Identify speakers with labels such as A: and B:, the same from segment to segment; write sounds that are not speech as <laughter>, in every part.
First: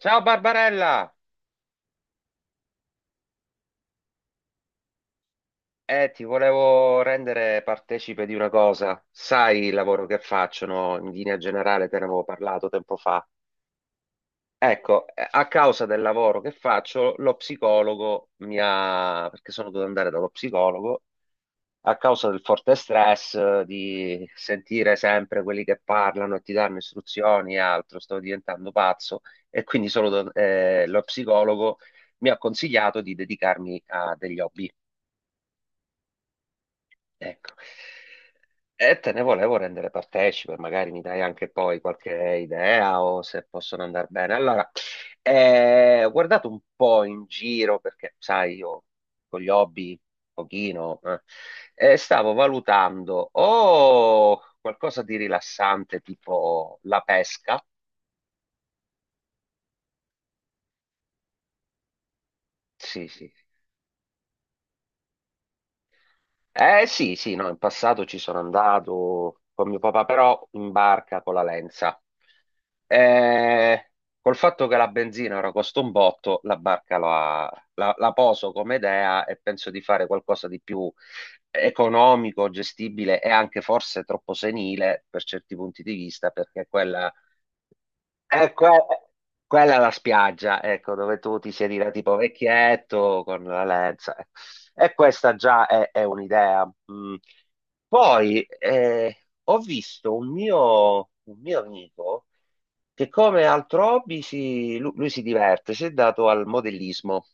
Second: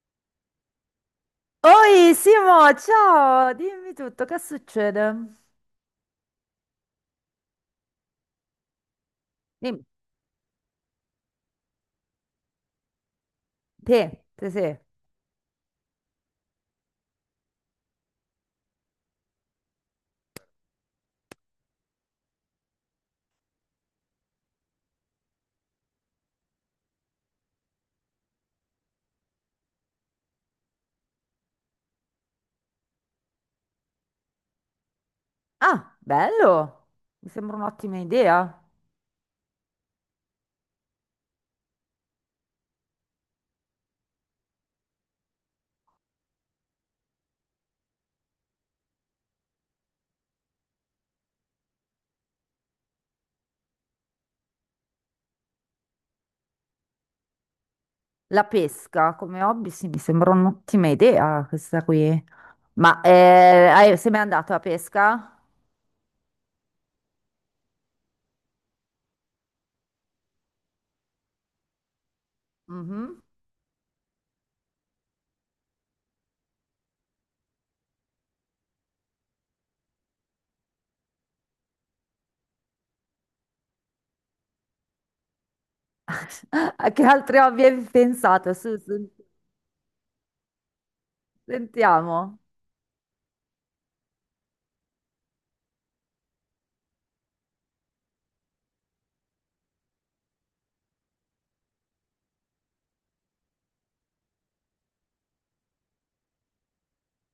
A: Ciao Barbarella!
B: Oi Simo, ciao, dimmi tutto, che succede?
A: Ti volevo rendere partecipe di una cosa. Sai il
B: Dimmi,
A: lavoro che faccio, no? In linea generale te ne avevo parlato tempo fa.
B: te, te, te.
A: Ecco, a causa del lavoro che faccio, lo psicologo mi ha... Perché sono dovuto andare dallo psicologo, a causa del forte stress, di sentire sempre quelli che parlano e ti danno istruzioni e altro, sto diventando pazzo e quindi solo, lo psicologo mi ha consigliato di dedicarmi a degli hobby.
B: Ah, bello, mi
A: Ecco.
B: sembra un'ottima idea.
A: E te ne volevo rendere partecipe, magari mi dai anche poi qualche idea o se possono andare bene. Allora, ho guardato un po' in giro perché, sai, io con gli hobby, un pochino, e stavo valutando o qualcosa di rilassante tipo la pesca.
B: La pesca come hobby, sì, mi sembra un'ottima idea questa qui. Ma
A: Sì, sì.
B: sei mai andato a pesca?
A: Eh sì, sì, no, in passato ci sono andato con mio papà, però in barca con la Lenza.
B: Mhm.
A: Eh, col fatto che la benzina ora costa un botto, la barca la poso come idea e penso di fare qualcosa di più economico, gestibile e anche forse troppo senile per certi punti di vista, perché
B: <laughs> A che
A: quella
B: altri hobby hai
A: eh,
B: pensato? Su, su,
A: que- quella è la spiaggia, ecco, dove tu ti siedi da tipo
B: sentiamo.
A: vecchietto con la lenza. E questa già è un'idea. Mm. Poi ho visto un mio amico che come altro hobby lui, si diverte, si è dato al modellismo.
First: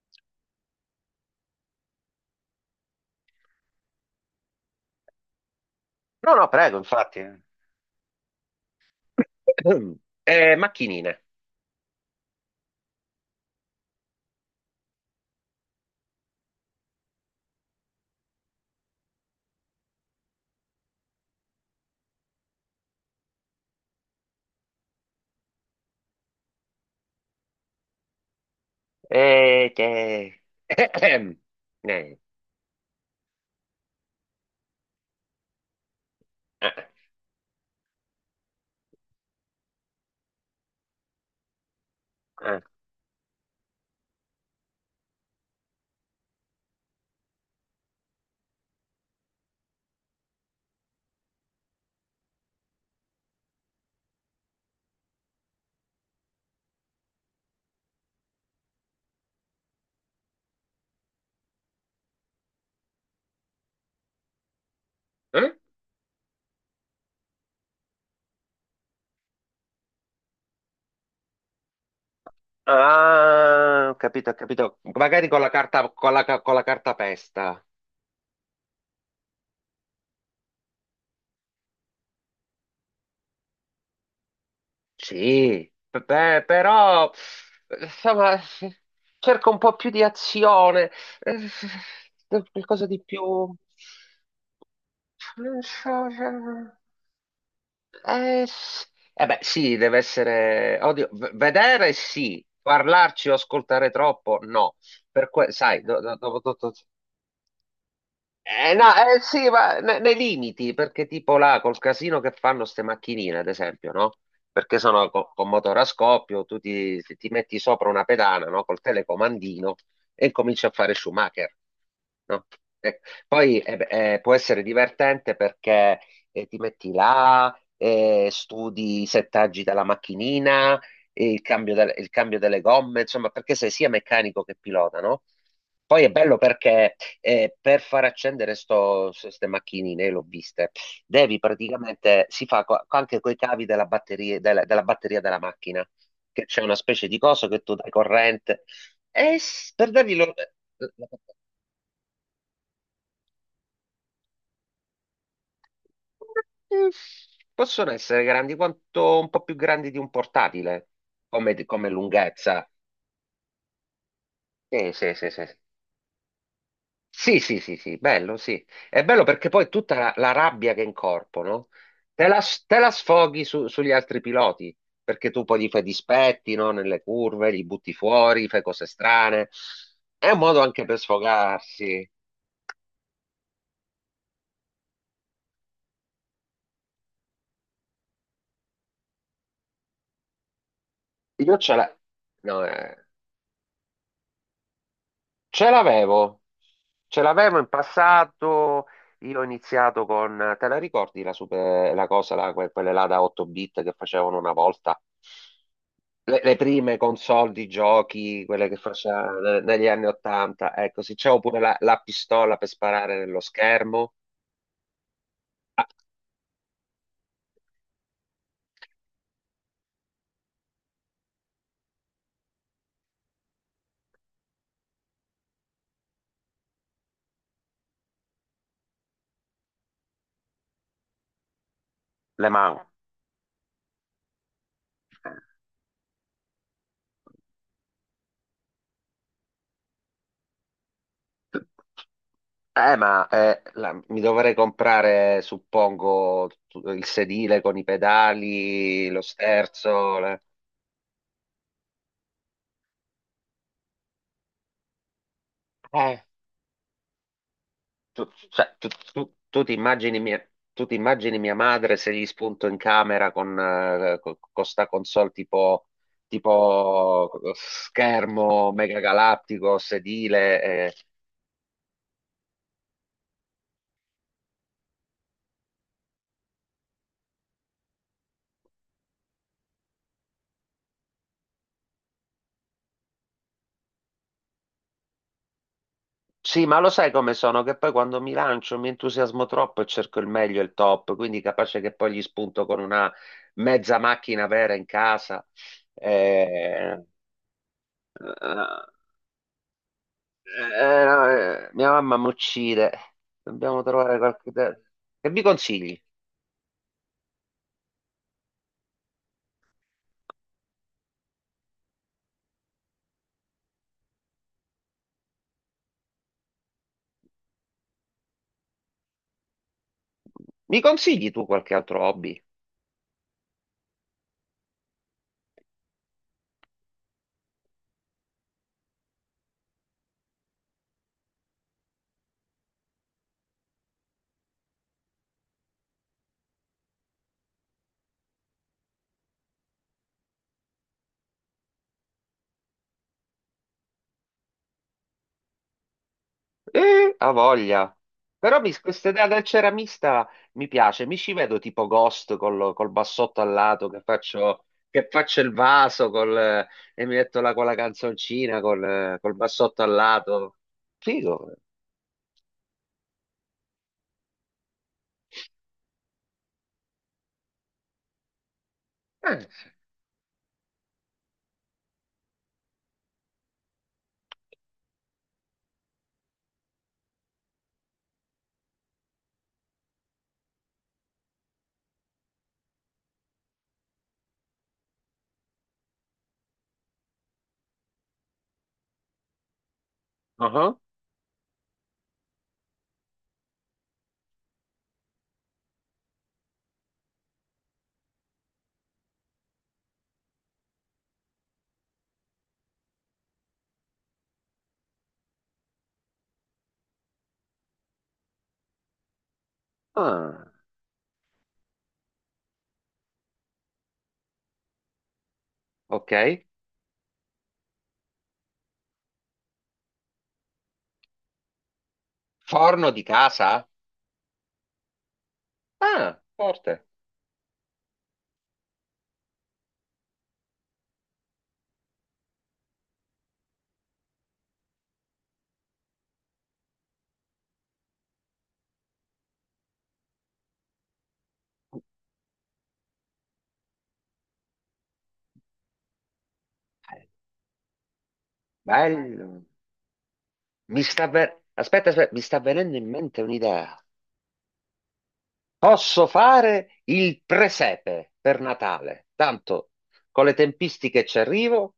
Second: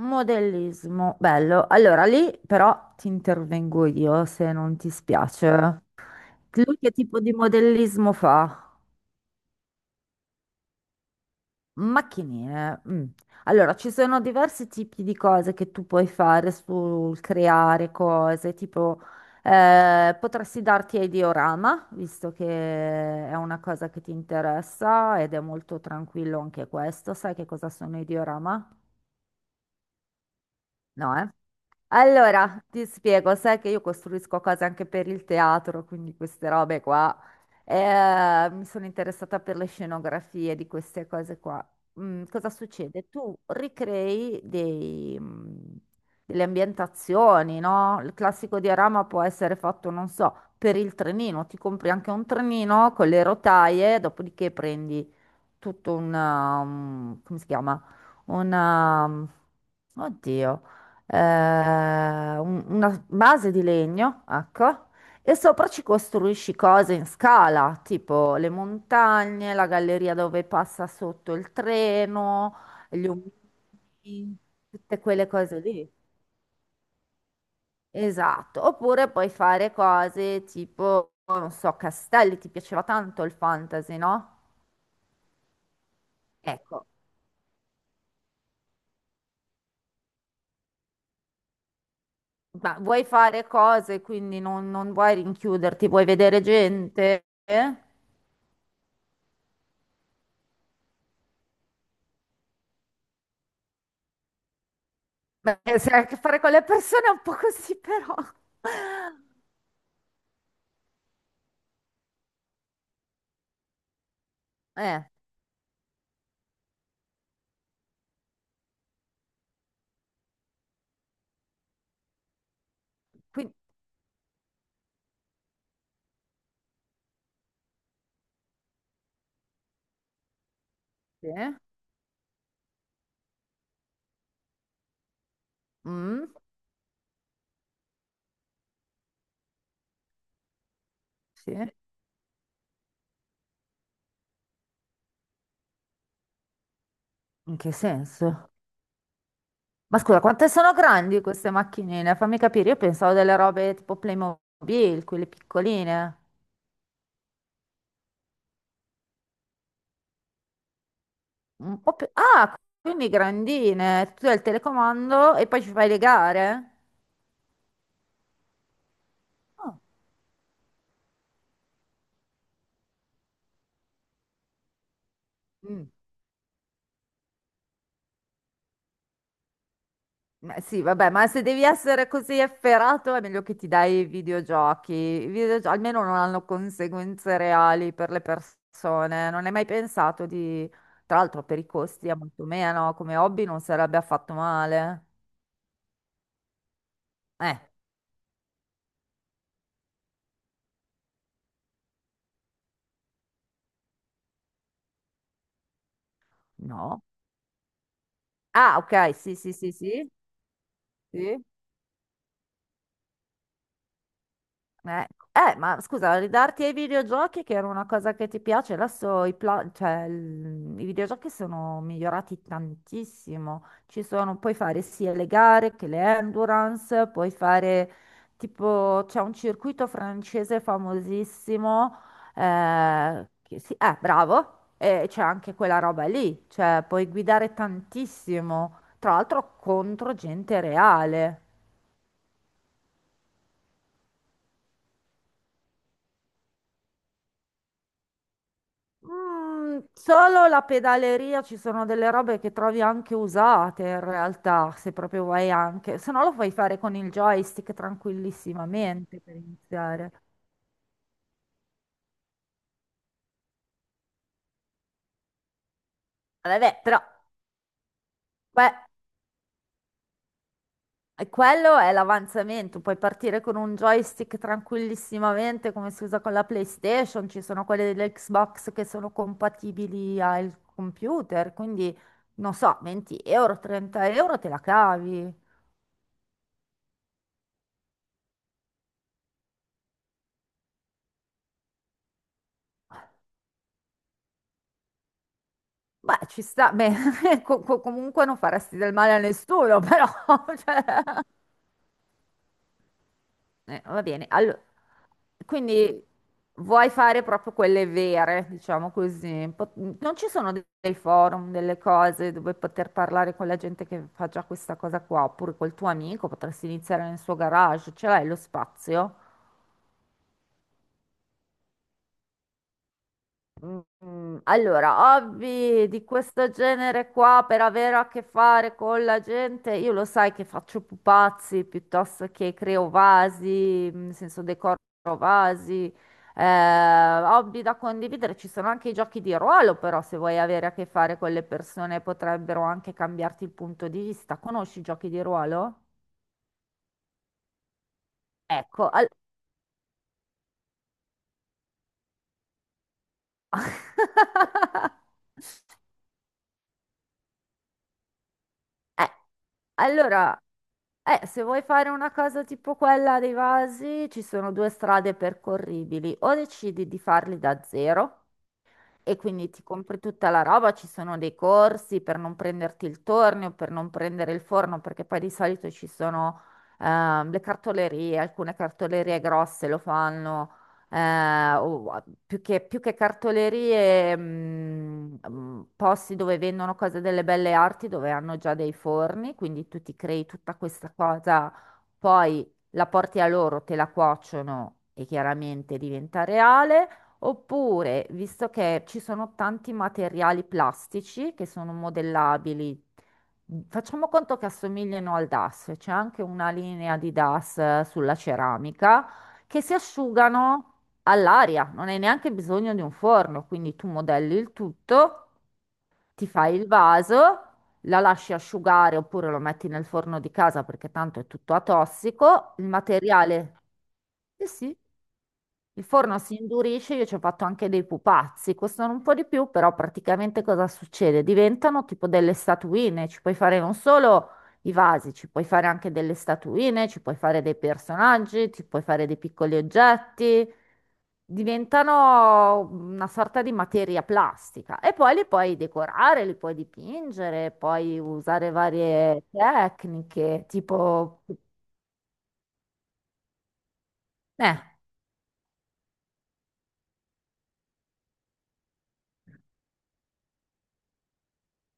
B: Modellismo, bello. Allora lì però ti intervengo io se non ti spiace.
A: No, no,
B: Lui
A: prego,
B: che tipo
A: infatti.
B: di modellismo fa?
A: <coughs> Macchinine.
B: Macchinine. Mm. Allora, ci sono diversi tipi di cose che tu puoi fare sul creare cose, tipo potresti darti ai diorama, visto che è una cosa che ti interessa ed è molto tranquillo anche questo. Sai che cosa sono i diorama?
A: Che...
B: No, eh?
A: <coughs> Eh,
B: Allora, ti spiego, sai che io costruisco cose anche per il teatro, quindi queste robe qua. Mi sono interessata per le scenografie di queste cose qua. Mm, cosa
A: eh,
B: succede? Tu ricrei delle ambientazioni, no? Il classico diorama può essere fatto, non so, per il trenino. Ti compri anche un trenino con le rotaie, dopodiché prendi tutto una, come si chiama? Una, oddio, eh, una base di legno, ecco, e
A: eh.
B: sopra ci costruisci cose in scala, tipo le montagne, la galleria dove passa sotto il treno, gli
A: Ah, ho capito, ho
B: omini,
A: capito.
B: tutte quelle
A: Magari con la
B: cose
A: carta,
B: lì.
A: con la carta pesta.
B: Esatto, oppure puoi fare cose tipo, non so, castelli, ti piaceva tanto il fantasy, no?
A: Sì, beh,
B: Ecco.
A: però, insomma, cerco un po' più di azione, eh,
B: Ma
A: qualcosa di
B: vuoi
A: più...
B: fare cose, quindi non vuoi
A: Non
B: rinchiuderti,
A: so,
B: vuoi vedere gente? Eh?
A: eh, s- eh beh, sì, deve essere... Oddio, vedere sì, parlarci o ascoltare troppo, no.
B: Beh,
A: Sai,
B: se hai a che fare con le persone è un po' così, però.
A: eh, no, sì, ma nei limiti, perché tipo là col casino che fanno ste macchinine, ad esempio, no? Perché
B: Eh,
A: sono con motore a scoppio, tu ti metti sopra una pedana, no? Col telecomandino e cominci a fare Schumacher, no? Eh,
B: quindi.
A: poi beh, può essere divertente perché ti metti là, studi i settaggi della macchinina,
B: Sì.
A: e il cambio, il cambio delle gomme, insomma, perché sei sia meccanico che pilota, no? Poi è
B: Mm,
A: bello perché e per far accendere queste macchinine, l'ho viste, devi
B: sì.
A: praticamente, si fa anche con i cavi della batteria della batteria della macchina, che c'è una specie di coso
B: In
A: che
B: che
A: tu dai
B: senso?
A: corrente, e
B: Ma scusa, quante sono grandi queste macchinine? Fammi capire, io pensavo delle robe tipo Playmobil, quelle piccoline.
A: possono essere grandi quanto un po' più grandi di un portatile, come,
B: Un
A: come
B: po' più. Ah,
A: lunghezza.
B: quindi grandine. Tu hai il
A: Sì, sì, sì,
B: telecomando
A: sì,
B: e
A: sì.
B: poi ci fai le gare?
A: Sì, sì, sì, sì, bello, sì. È bello perché poi
B: Ah,
A: tutta la rabbia che incorporano te la, te la sfoghi sugli altri piloti, perché tu poi gli fai
B: mm.
A: dispetti, no? Nelle curve, li butti fuori, fai cose strane. È un
B: Ma
A: modo
B: sì,
A: anche per
B: vabbè, ma se devi essere
A: sfogarsi.
B: così efferato è meglio che ti dai i videogiochi. Almeno non hanno conseguenze reali per le persone. Non hai mai pensato di. Tra l'altro
A: Io
B: per i
A: ce l'ho.
B: costi è molto meno, come hobby non sarebbe affatto male.
A: Ce l'avevo, ce l'avevo
B: Eh,
A: in passato. Io ho iniziato con, te la ricordi la, super- la cosa, la- que- quelle là da 8 bit che facevano una volta? Le prime
B: no.
A: console di giochi, quelle che
B: Ah, ok, sì, sì,
A: facevano
B: sì,
A: negli anni
B: sì,
A: 80. Ecco, sì, c'avevo
B: sì.
A: pure la pistola per sparare nello schermo.
B: Eh, ma
A: Ah,
B: scusa, ridarti ai videogiochi che era una cosa che ti piace, adesso cioè, i videogiochi sono migliorati tantissimo. Ci sono, puoi fare sia le gare che le endurance, puoi fare tipo, c'è un circuito francese famosissimo,
A: le mani.
B: bravo, e c'è anche quella roba lì, cioè puoi guidare tantissimo, tra l'altro contro gente reale.
A: Ma mi dovrei comprare, suppongo, il sedile con i pedali, lo
B: Mm,
A: sterzo,
B: solo la pedaleria ci sono delle robe che trovi anche usate in realtà, se proprio vuoi anche, se
A: Eh.
B: no lo puoi fare con il joystick
A: Tu, cioè,
B: tranquillissimamente per
A: tu ti
B: iniziare.
A: immagini mia, tu ti immagini mia madre se gli spunto in camera con, sta console tipo,
B: Vabbè, però
A: tipo schermo
B: que-
A: mega galattico, sedile, eh,
B: quello è l'avanzamento, puoi partire con un joystick tranquillissimamente come si usa con la PlayStation, ci sono quelle dell'Xbox che sono compatibili al computer, quindi non so, 20 euro, 30 € te la cavi.
A: Sì, ma lo sai come sono? Che poi quando mi lancio mi entusiasmo troppo e cerco il meglio e il top, quindi capace che poi gli spunto con una mezza macchina vera in casa.
B: Beh, ci sta,
A: Eh,
B: beh, <laughs> comunque non faresti
A: eh,
B: del male a nessuno, però, <laughs> cioè,
A: No, mia mamma mi uccide. Dobbiamo
B: va
A: trovare
B: bene.
A: qualche...
B: Allora,
A: Che mi consigli?
B: quindi vuoi fare proprio quelle vere, diciamo così. Non ci sono dei forum, delle cose dove poter parlare con la gente che fa già questa cosa qua, oppure col tuo amico, potresti iniziare nel suo garage, ce l'hai lo spazio?
A: Mi consigli tu qualche altro hobby?
B: Allora, hobby di questo genere qua per avere a che fare con la gente, io lo sai che faccio pupazzi piuttosto che creo vasi, nel senso decoro vasi, eh, hobby da condividere, ci sono anche i giochi di ruolo, però se vuoi avere a che fare con le persone potrebbero anche cambiarti il punto di vista. Conosci i giochi di ruolo?
A: Ha voglia. Però
B: Ecco,
A: questa idea del ceramista mi piace. Mi ci vedo tipo Ghost col, col bassotto al lato
B: <laughs>
A: che faccio il vaso col, e mi metto là con la canzoncina col,
B: Eh,
A: col bassotto al
B: allora,
A: lato.
B: se
A: Figo.
B: vuoi fare una cosa tipo quella dei vasi, ci sono due strade percorribili. O decidi di farli da zero. E
A: Eh,
B: quindi ti
A: sì.
B: compri tutta la roba, ci sono dei corsi per non prenderti il tornio, per non prendere il forno, perché poi di solito ci sono le cartolerie, alcune cartolerie grosse lo fanno, più che cartolerie, posti dove vendono cose delle belle arti, dove hanno già dei forni, quindi tu ti crei tutta
A: Uh-huh.
B: questa cosa, poi la porti a loro, te la cuociono e chiaramente diventa reale. Oppure, visto che ci sono tanti materiali plastici che sono modellabili, facciamo conto che assomigliano al DAS, c'è anche una linea di DAS sulla ceramica che si
A: Ah,
B: asciugano all'aria, non hai neanche bisogno di un forno, quindi tu modelli il tutto,
A: ok.
B: ti fai il vaso, la lasci asciugare oppure lo metti nel forno di casa perché tanto è tutto atossico, il
A: Forno di
B: materiale.
A: casa?
B: Sì, sì. Il forno
A: Ah,
B: si
A: forte.
B: indurisce, io ci ho fatto anche dei pupazzi, costano un po' di più, però praticamente cosa succede? Diventano tipo delle statuine, ci puoi fare non solo i vasi, ci puoi fare anche delle statuine, ci puoi fare dei personaggi, ci puoi fare dei piccoli oggetti, diventano una sorta di materia plastica e poi li puoi decorare, li puoi
A: Eh,
B: dipingere, puoi usare varie
A: Bello.
B: tecniche, tipo.
A: Aspetta, aspetta, mi sta venendo in mente un'idea.
B: Eh,
A: Posso fare il presepe per Natale. Tanto con le tempistiche ci arrivo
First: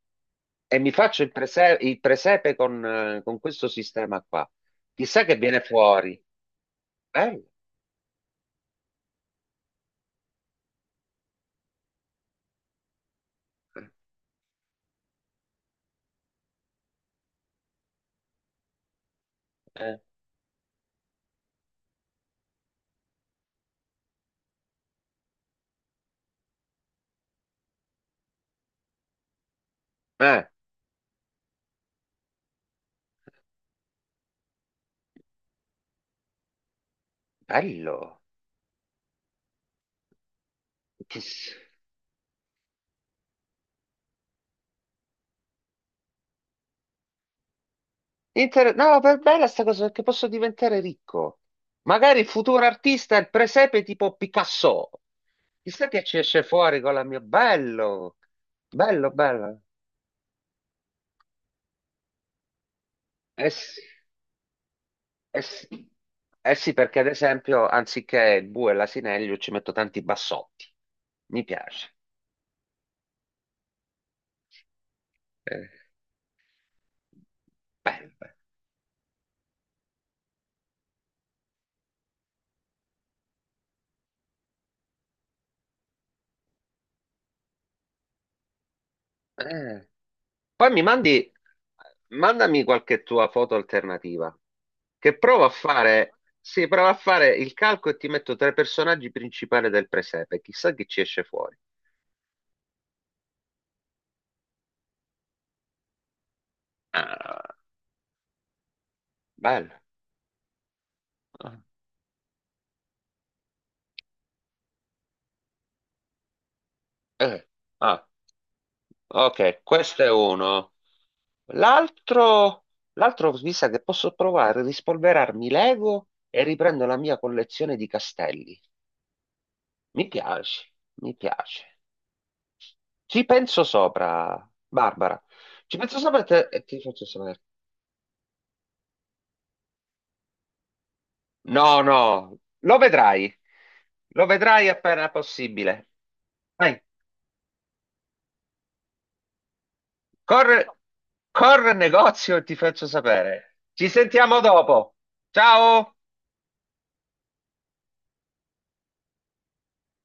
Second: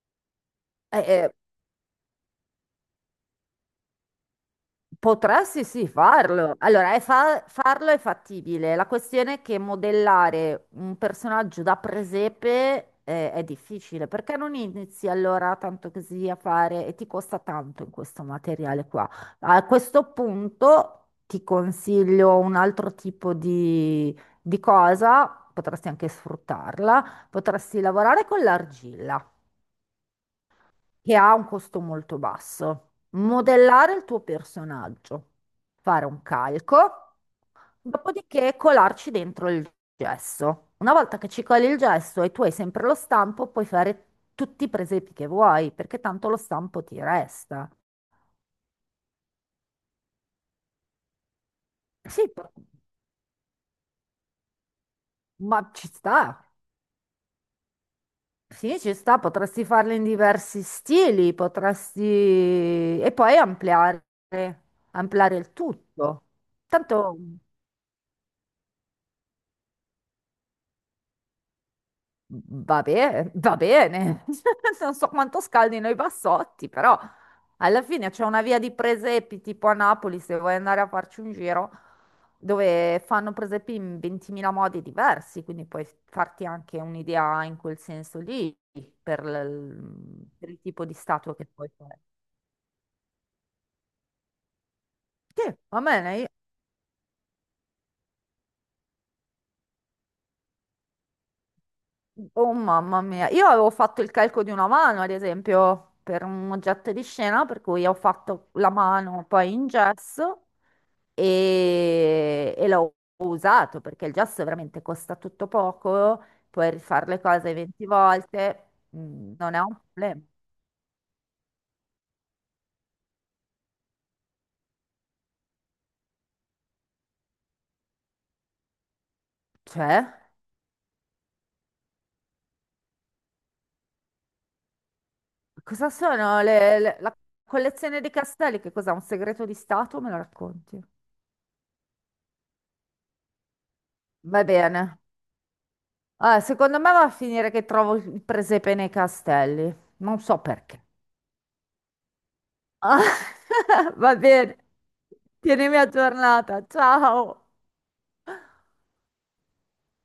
A: e mi
B: eh,
A: faccio
B: eh,
A: il presepe con questo sistema qua. Chissà che viene
B: Potresti sì sì,
A: fuori.
B: farlo. Allora, è
A: Bello.
B: farlo è fattibile. La questione è che modellare un personaggio da presepe è difficile. Perché non inizi allora tanto così a fare e ti costa tanto in questo materiale qua? A
A: Eh,
B: questo punto ti consiglio un altro tipo di cosa, potresti anche sfruttarla, potresti lavorare con l'argilla
A: eh,
B: che ha un costo molto basso. Modellare il tuo personaggio, fare un calco,
A: bello.
B: dopodiché colarci dentro il gesso. Una volta che ci
A: Chiss-
B: coli il gesso e tu hai sempre lo stampo, puoi fare tutti i presepi che vuoi, perché tanto lo stampo ti resta.
A: No, per bella sta cosa perché posso diventare ricco. Magari
B: Sì,
A: futuro artista è il presepe tipo Picasso.
B: ma
A: Chissà
B: ci
A: che ci
B: sta.
A: esce fuori con la mia. Bello,
B: Sì, ci
A: bello,
B: sta,
A: bello.
B: potresti farle in diversi stili, potresti. E poi
A: Eh sì,
B: ampliare,
A: eh
B: il
A: sì.
B: tutto.
A: Eh sì, perché ad
B: Tanto.
A: esempio, anziché il bue e l'asinello, ci metto tanti bassotti. Mi piace.
B: Va bene, va bene. <laughs> Non so quanto
A: Eh,
B: scaldino i bassotti, però alla
A: bello,
B: fine c'è
A: bello.
B: una via di presepi tipo a Napoli, se vuoi andare a farci un giro, dove fanno presepi in 20.000 modi diversi, quindi puoi farti anche un'idea in quel senso lì per,
A: Eh.
B: l- per il
A: Poi mi
B: tipo di
A: mandi,
B: statua che puoi fare.
A: mandami qualche tua foto alternativa, che
B: Sì,
A: provo a
B: va
A: fare,
B: bene.
A: sì, provo a fare il calco e ti metto tra i personaggi principali del presepe. Chissà chi ci esce fuori.
B: Oh mamma mia, io avevo fatto il calco di una mano, ad esempio, per un oggetto di scena,
A: Ah,
B: per cui ho fatto la mano poi in
A: bello.
B: gesso e l'ho usato perché il gesso veramente costa tutto poco, puoi rifare le
A: Eh,
B: cose 20
A: ah.
B: volte, non è
A: Ok,
B: un
A: questo è
B: problema.
A: uno. L'altro, l'altro mi sa che posso provare a rispolverarmi Lego e riprendo la mia collezione di castelli. Mi
B: Cioè,
A: piace, mi piace. Ci penso sopra, Barbara. Ci
B: cosa
A: penso sopra
B: sono
A: e ti faccio
B: la
A: sapere.
B: collezione di castelli? Che cos'è? Un segreto di Stato? Me lo racconti?
A: No, no, lo vedrai. Lo
B: Va
A: vedrai
B: bene.
A: appena possibile.
B: Ah, secondo
A: Vai,
B: me va a finire che trovo il presepe nei castelli, non so
A: corre,
B: perché.
A: corre al negozio e ti faccio sapere. Ci
B: <laughs> Va
A: sentiamo
B: bene.
A: dopo.
B: Tienimi
A: Ciao!
B: aggiornata. Ciao.